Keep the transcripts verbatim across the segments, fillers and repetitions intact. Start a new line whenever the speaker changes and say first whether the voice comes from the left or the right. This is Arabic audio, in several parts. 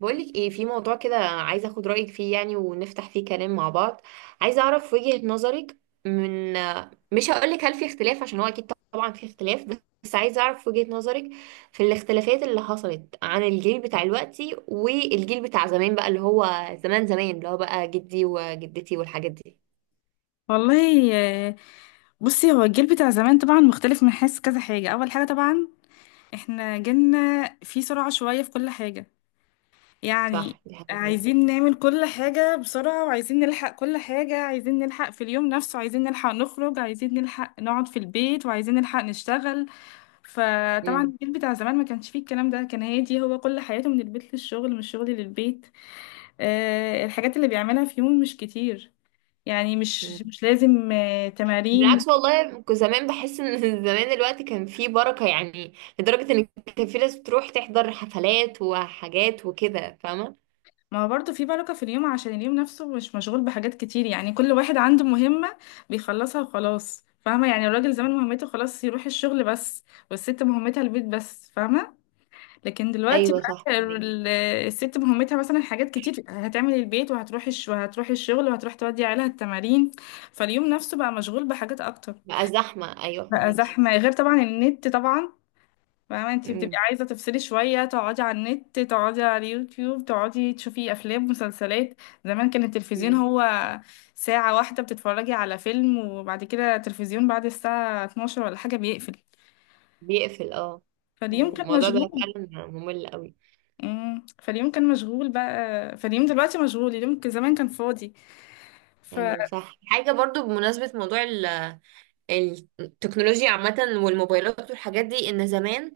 right: بقولك ايه في موضوع كده، عايزه اخد رايك فيه يعني ونفتح فيه كلام مع بعض. عايزه اعرف وجهة نظرك. من مش هقولك هل في اختلاف، عشان هو اكيد طبعا في اختلاف، بس عايزه اعرف وجهة نظرك في الاختلافات اللي حصلت عن الجيل بتاع دلوقتي والجيل بتاع زمان، بقى اللي هو زمان زمان اللي هو بقى جدي وجدتي والحاجات دي.
left: والله آه، بصي هو الجيل بتاع زمان طبعا مختلف من حيث كذا حاجة. أول حاجة طبعا احنا جيلنا في سرعة شوية في كل حاجة، يعني
right: صح، دي حاجه.
left: عايزين نعمل كل حاجة بسرعة، وعايزين نلحق كل حاجة، عايزين نلحق في اليوم نفسه، عايزين نلحق نخرج، عايزين نلحق نقعد في البيت، وعايزين نلحق نشتغل. فطبعا الجيل بتاع زمان ما كانش فيه الكلام ده، كان هادي، هو كل حياته من البيت للشغل من الشغل للبيت. آه، الحاجات اللي بيعملها في يوم مش كتير، يعني
right: هي
left: مش مش لازم آه، تمارين.
right: بالعكس، والله كنت زمان بحس ان زمان الوقت كان فيه بركة، يعني لدرجة ان كان في ناس بتروح تحضر حفلات وحاجات وكده، فاهمة؟
left: ما هو برضه في بركة في اليوم عشان اليوم نفسه مش مشغول بحاجات كتير، يعني كل واحد عنده مهمة بيخلصها وخلاص. فاهمة، يعني الراجل زمان مهمته خلاص يروح الشغل بس، والست مهمتها البيت بس. فاهمة. لكن دلوقتي
right: ايوه صح،
left: بقى
right: فهميكي.
left: ال- الست مهمتها مثلا حاجات كتير، هتعمل البيت، وهتروح الش... وهتروح الشغل، وهتروح تودي عيالها التمارين. فاليوم نفسه بقى مشغول بحاجات أكتر.
right: بقى زحمة، ايوه
left: بقى
right: فهميكي.
left: زحمة، غير طبعا النت طبعا. فاهمة، انتي بتبقي
right: امم
left: عايزة تفصلي شوية، تقعدي على النت، تقعدي على اليوتيوب، تقعدي تشوفي أفلام مسلسلات. زمان كان التلفزيون
right: أمم.
left: هو ساعة واحدة بتتفرجي على فيلم، وبعد كده التلفزيون بعد الساعة اتناشر ولا حاجة بيقفل.
right: بيقفل، اه.
left: فاليوم
right: ايوه
left: كان
right: الموضوع ده
left: مشغول.
right: فعلا ممل قوي.
left: امم، فاليوم كان مشغول بقى، فاليوم دلوقتي مشغول، اليوم كان- زمان كان فاضي. ف
right: ايوه صح، حاجة برضو بمناسبة موضوع ال- التكنولوجيا عامة والموبايلات والحاجات دي، ان زمان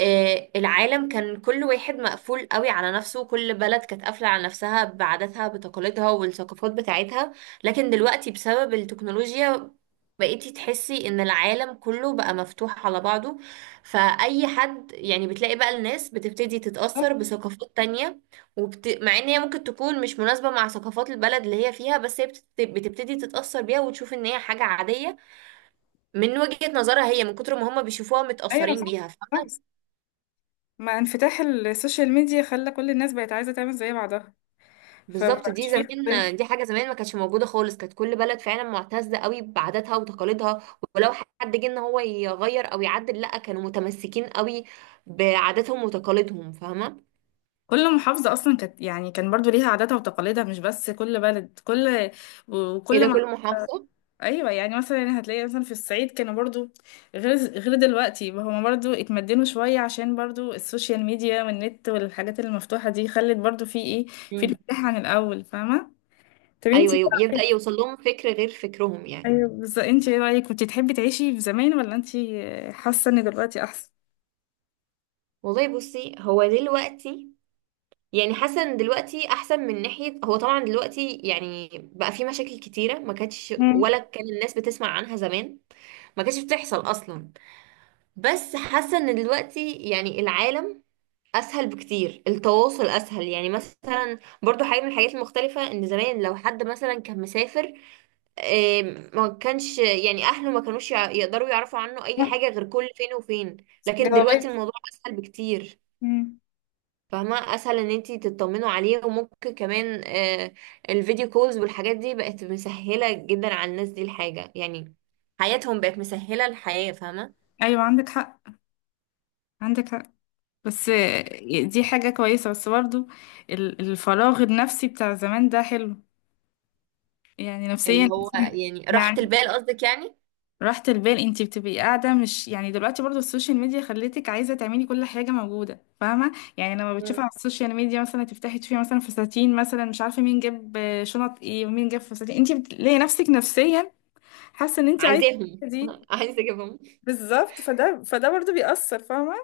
right: آه، العالم كان كل واحد مقفول قوي على نفسه، كل بلد كانت قافلة على نفسها بعاداتها بتقاليدها والثقافات بتاعتها. لكن دلوقتي بسبب التكنولوجيا بقيتي تحسي ان العالم كله بقى مفتوح على بعضه، فأي حد يعني بتلاقي بقى الناس بتبتدي تتأثر بثقافات تانية. وبت... مع ان هي ممكن تكون مش مناسبة مع ثقافات البلد اللي هي فيها، بس هي بت... بتبتدي تتأثر بيها وتشوف ان هي حاجة عادية من وجهة نظرها، هي من كتر ما هم بيشوفوها
left: ايوه
right: متأثرين
left: صح.
right: بيها.
left: صح. مع انفتاح السوشيال ميديا خلى كل الناس بقت عايزة تعمل زي بعضها،
right: بالظبط، دي
left: فمبقاش فيه اختلاف.
right: زمان دي حاجه زمان ما كانتش موجوده خالص، كانت كل بلد فعلا معتزه قوي بعاداتها وتقاليدها، ولو حد جه ان هو يغير او يعدل لا، كانوا متمسكين قوي بعاداتهم وتقاليدهم، فاهمه؟
left: كل محافظة أصلا كانت يعني كان برضو ليها عاداتها وتقاليدها، مش بس كل بلد، كل
right: ايه
left: وكل
right: ده،
left: ما...
right: كل محافظه؟
left: أيوة، يعني مثلا يعني هتلاقي مثلا في الصعيد كانوا برضو غير غير دلوقتي، هما برضو اتمدنوا شوية عشان برضو السوشيال ميديا والنت والحاجات المفتوحة دي خلت برضو في ايه، في
right: امم،
left: انفتاح عن الأول. فاهمة. طب انتي
right: ايوه
left: إيه
right: يب- يبدا
left: رأيك؟
right: يوصل لهم فكر غير فكرهم يعني.
left: أيوة، بس انتي ايه رأيك، كنتي تحبي تعيشي في زمان، ولا انتي حاسة ان دلوقتي أحسن؟
right: والله بصي، هو دلوقتي يعني حسن، دلوقتي احسن من ناحيه، هو طبعا دلوقتي يعني بقى في مشاكل كتيره ما كانتش،
left: مم.
right: ولا كان الناس بتسمع عنها زمان، ما كانتش بتحصل اصلا. بس حاسه ان دلوقتي يعني العالم اسهل بكتير، التواصل اسهل. يعني مثلا برضو حاجه من الحاجات المختلفه، ان زمان لو حد مثلا كان مسافر آم، ما كانش يعني اهله ما كانوش يع- يقدروا يعرفوا عنه اي حاجه غير كل فين وفين، لكن دلوقتي
left: جوابات.
right: الموضوع اسهل بكتير.
left: مم.
right: فاهمه؟ اسهل ان انتي تطمنوا عليه، وممكن كمان آه، الفيديو كولز والحاجات دي بقت مسهله جدا على الناس دي الحاجه، يعني حياتهم بقت مسهله الحياه، فاهمه؟
left: أيوة عندك حق. عندك حق. بس دي حاجة كويسة، بس برضو ال- الفراغ النفسي بتاع زمان ده حلو، يعني
right: اللي
left: نفسيا
right: هو يعني راحة
left: يعني
right: البال قصدك يعني.
left: راحة البال، انتي بتبقي قاعدة، مش يعني دلوقتي برضو السوشيال ميديا خلتك عايزة تعملي كل حاجة موجودة. فاهمة، يعني لما بتشوفي
right: مم.
left: على السوشيال ميديا مثلا، تفتحي تشوفي مثلا فساتين، مثلا مش عارفة مين جاب شنط ايه ومين جاب فساتين، انتي بتلاقي نفسك نفسيا حاسة ان انتي عايزة
right: عايزاهم
left: دي.
right: عايزة اجيبهم.
left: بالظبط. فده فده برضو بيأثر. فاهمة،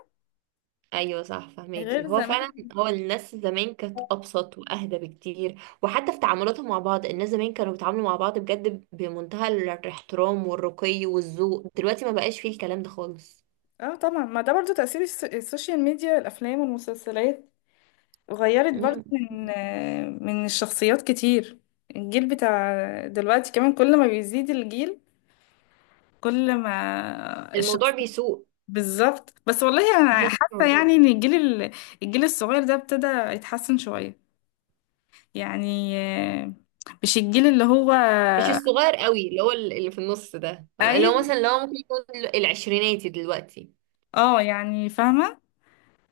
right: ايوه صح، فهماكي.
left: غير
right: هو
left: زمان.
right: فعلا هو الناس زمان كانت ابسط واهدى بكتير، وحتى في تعاملاتهم مع بعض الناس زمان كانوا بيتعاملوا مع بعض بجد بمنتهى الاحترام والرقي والذوق، دلوقتي ما بقاش فيه الكلام ده خالص.
left: اه طبعا، ما ده برضو تأثير الس- السوشيال ميديا، الأفلام والمسلسلات غيرت برضو
right: مم.
left: من آه، من الشخصيات كتير. الجيل بتاع دلوقتي كمان كل ما بيزيد الجيل، كل ما
right: الموضوع
left: الشخص...
right: بيسوء.
left: بالظبط. بس والله أنا حاسة
right: ايوه،
left: يعني إن الجيل ال- الجيل الصغير ده ابتدى يتحسن شوية، يعني آه، مش الجيل اللي هو...
right: مش الصغير قوي، اللي هو ال- اللي في النص ده، اللي هو
left: أيوه.
right: مثلا اللي هو ممكن يكون ال- العشريناتي دلوقتي.
left: اه يعني فاهمة.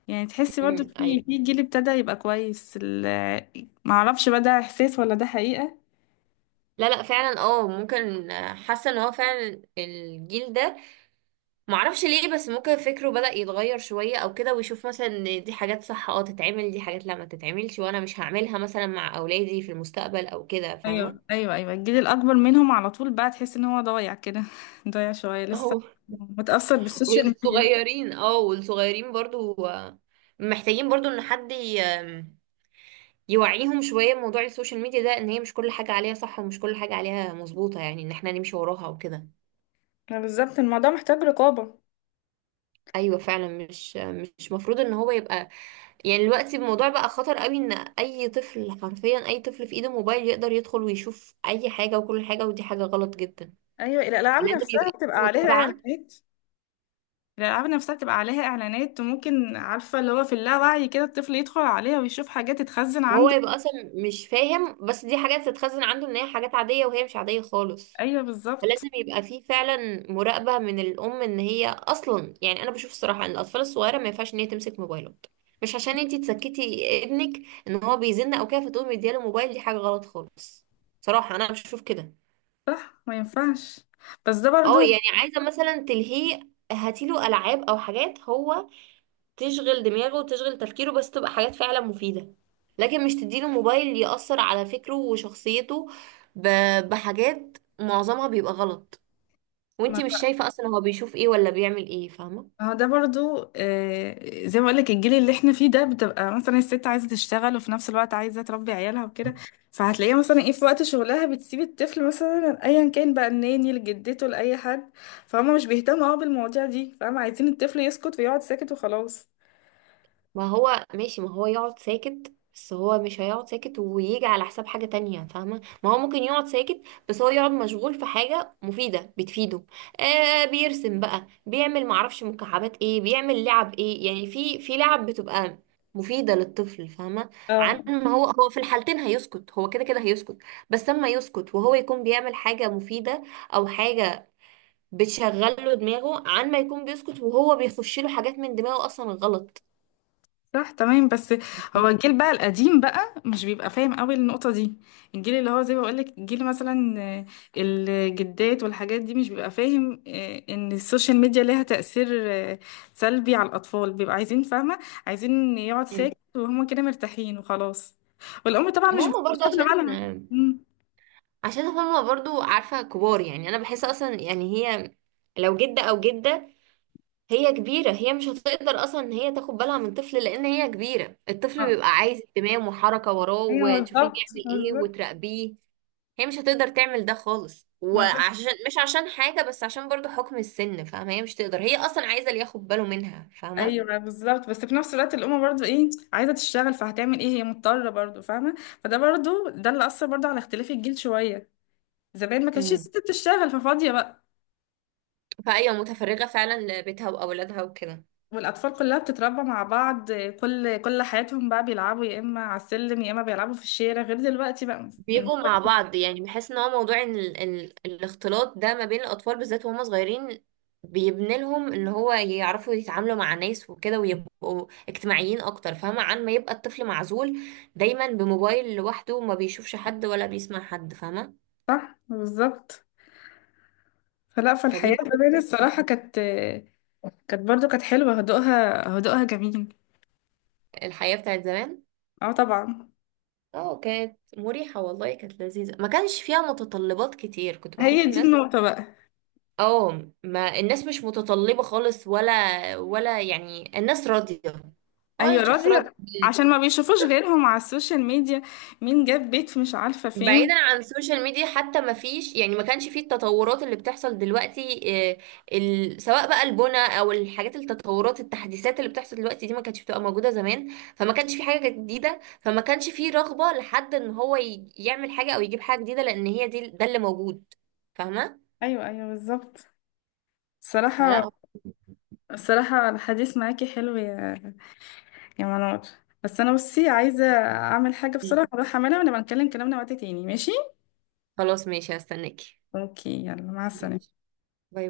left: يعني تحسي برضو
right: امم
left: في
right: ايوه.
left: في جيل ابتدى يبقى كويس. ال- معرفش بقى ده إحساس ولا ده حقيقة.
right: لا لا فعلا، اه ممكن، آه، حاسه ان هو فعلا الجيل ده معرفش ليه، بس ممكن فكره بدأ يتغير شوية او كده، ويشوف مثلا ان دي حاجات صح اه تتعمل، دي حاجات لا ما تتعملش وانا مش هعملها مثلا مع اولادي في المستقبل او كده،
left: ايوه
right: فاهمة؟
left: ايوه ايوه الجيل الاكبر منهم على طول بقى تحس ان هو ضايع كده ضايع شويه لسه
right: اهو.
left: متاثر بالسوشيال ميديا
right: والصغيرين اه، والصغيرين برضو آه، محتاجين برضو ان حد ي- آم، يوعيهم شوية موضوع السوشيال ميديا ده، ان هي مش كل حاجة عليها صح ومش كل حاجة عليها مظبوطة، يعني ان احنا نمشي وراها وكده.
left: ما بالظبط الموضوع محتاج رقابه
right: ايوه فعلا، مش مش مفروض ان هو يبقى، يعني دلوقتي الموضوع بقى خطر قوي، ان اي طفل حرفيا اي طفل في ايده موبايل يقدر يدخل ويشوف اي حاجه وكل حاجه، ودي حاجه غلط جدا.
left: ايوه الالعاب
right: لازم يبقى
left: نفسها بتبقى
right: عنده
left: عليها
right: متابعه.
left: اعلانات الالعاب نفسها بتبقى عليها اعلانات وممكن عارفه اللي هو في اللاوعي كده الطفل يدخل عليها ويشوف حاجات تتخزن
right: وهو
left: عنده
right: يبقى اصلا مش فاهم، بس دي حاجات تتخزن عنده ان هي حاجات عاديه وهي مش عاديه خالص.
left: ايوه بالظبط
right: فلازم يبقى فيه فعلا مراقبه من الام، ان هي اصلا يعني انا بشوف الصراحه ان الاطفال الصغيره ما ينفعش ان هي تمسك موبايلات. مش عشان انتي تسكتي ابنك ان هو بيزن او كده فتقومي مدياله موبايل، دي حاجه غلط خالص، صراحه انا بشوف كده.
left: صح ما ينفعش بس ده
right: اه
left: برضو
right: يعني عايزة مثلا تلهيه، هاتيله ألعاب أو حاجات هو تشغل دماغه وتشغل تفكيره، بس تبقى حاجات فعلا مفيدة، لكن مش تديله موبايل يأثر على فكره وشخصيته ب- بحاجات معظمها بيبقى غلط، وانتي مش شايفة أصلا هو بيشوف ايه ولا بيعمل ايه، فاهمة؟
left: ما هو ده برضو آه، زي ما بقولك الجيل اللي احنا فيه ده بتبقى مثلا الست عايزة تشتغل وفي نفس الوقت عايزة تربي عيالها وكده فهتلاقيها مثلا ايه في وقت شغلها بتسيب الطفل مثلا ايا كان بقى الناني لجدته لأي حد فهم مش بيهتموا اه بالمواضيع دي فهم عايزين الطفل يسكت ويقعد ساكت وخلاص
right: ما هو ماشي، ما هو يقعد ساكت، بس هو مش هيقعد ساكت ويجي على حساب حاجة تانية، فاهمة؟ ما هو ممكن يقعد ساكت بس هو يقعد مشغول في حاجة مفيدة بتفيده. آه بيرسم بقى، بيعمل معرفش مكعبات ايه، بيعمل لعب ايه، يعني في في لعب بتبقى مفيدة للطفل، فاهمة؟ عن
left: اه
right: ما هو هو في الحالتين هيسكت، هو كده كده هيسكت، بس اما يسكت وهو يكون بيعمل حاجة مفيدة او حاجة بتشغله دماغه، عن ما يكون بيسكت وهو بيخش له حاجات من دماغه اصلا غلط.
left: صح تمام بس هو الجيل بقى القديم بقى مش بيبقى فاهم قوي النقطة دي الجيل اللي هو زي ما بقولك الجيل مثلا آه، الجدات والحاجات دي مش بيبقى فاهم آه، ان السوشيال ميديا ليها تأثير آه، سلبي على الأطفال بيبقى عايزين فاهمة عايزين يقعد ساكت وهما كده مرتاحين وخلاص والأم طبعا
right: ما
left: مش
right: هم
left: بتبقى
right: برضه
left: شاغلة
right: عشان،
left: بالها مم.
right: عشان هم برضه عارفة كبار، يعني أنا بحس أصلا يعني هي لو جدة أو جدة هي كبيرة، هي مش هتقدر أصلا إن هي تاخد بالها من طفل، لأن هي كبيرة، الطفل
left: آه.
right: بيبقى عايز اهتمام وحركة وراه
left: ايوه
right: وتشوفيه
left: بالظبط
right: بيعمل إيه وتراقبيه. هي مش هتقدر تعمل ده خالص،
left: بالظبط
right: وعشان مش عشان حاجة بس عشان برضه حكم السن، فاهمة؟ هي مش تقدر، هي أصلا عايزة اللي ياخد باله منها، فاهمة؟
left: ايوه بالظبط بس في نفس الوقت الام برضو ايه عايزه تشتغل فهتعمل ايه هي مضطره برضو فاهمه فده برضو ده اللي اثر برضو على اختلاف الجيل شويه زمان ما كانتش
right: امم.
left: الست بتشتغل ففاضيه بقى
right: فأيوة متفرغة فعلا لبيتها وأولادها وكده.
left: والاطفال كلها بتتربى مع بعض كل كل حياتهم بقى بيلعبوا يا اما على السلم، يا اما بيلعبوا في الشارع، غير دلوقتي بقى
right: بيبقوا
left: الموبايل.
right: مع بعض، يعني بحس ان هو موضوع إن ال... ال... الاختلاط ده ما بين الاطفال بالذات وهم صغيرين بيبني لهم ان هو يعرفوا يتعاملوا مع ناس وكده ويبقوا اجتماعيين اكتر، فاهمة؟ عن ما يبقى الطفل معزول دايما بموبايل لوحده وما بيشوفش حد ولا بيسمع حد، فاهمة؟
left: صح بالظبط. فلا،
right: فدي
left: فالحياه
right: برضه
left: زمان
right: كانت
left: الصراحه كانت، كانت برضو، كانت حلوه، هدوءها، هدوءها جميل.
right: الحياة بتاعت زمان.
left: اه طبعا.
right: اه كانت مريحة، والله كانت لذيذة، ما كانش فيها متطلبات كتير، كنت
left: هي
right: بحس
left: دي
right: الناس
left: النقطه بقى.
right: اه، ما الناس مش متطلبة خالص، ولا ولا يعني الناس راضية، ولا
left: ايوه
right: الشخص راضي.
left: راضية، عشان ما بيشوفوش غيرهم على السوشيال ميديا، مين جاب بيت في مش عارفة فين.
right: بعيدا عن السوشيال ميديا حتى، ما فيش يعني ما كانش فيه التطورات اللي بتحصل دلوقتي، آه، ال... سواء بقى البنى او الحاجات، التطورات التحديثات اللي بتحصل دلوقتي دي ما كانتش بتبقى موجودة زمان، فما كانش في حاجة جديدة، فما كانش فيه رغبة لحد ان هو ي... يعمل حاجة او يجيب حاجة جديدة، لان هي دي ده اللي موجود، فاهمة؟
left: ايوه، ايوه بالظبط.
right: فلا هو-
left: الصراحة، الصراحة الحديث معاكي حلو يا يا منار، بس انا بصي عايزة اعمل حاجة بسرعة، اروح اعملها، ونبقى نتكلم كلامنا وقت تاني ماشي.
right: خلاص ماشي، هستناكي.
left: اوكي، يلا مع
right: ماشي،
left: السلامة.
right: باي.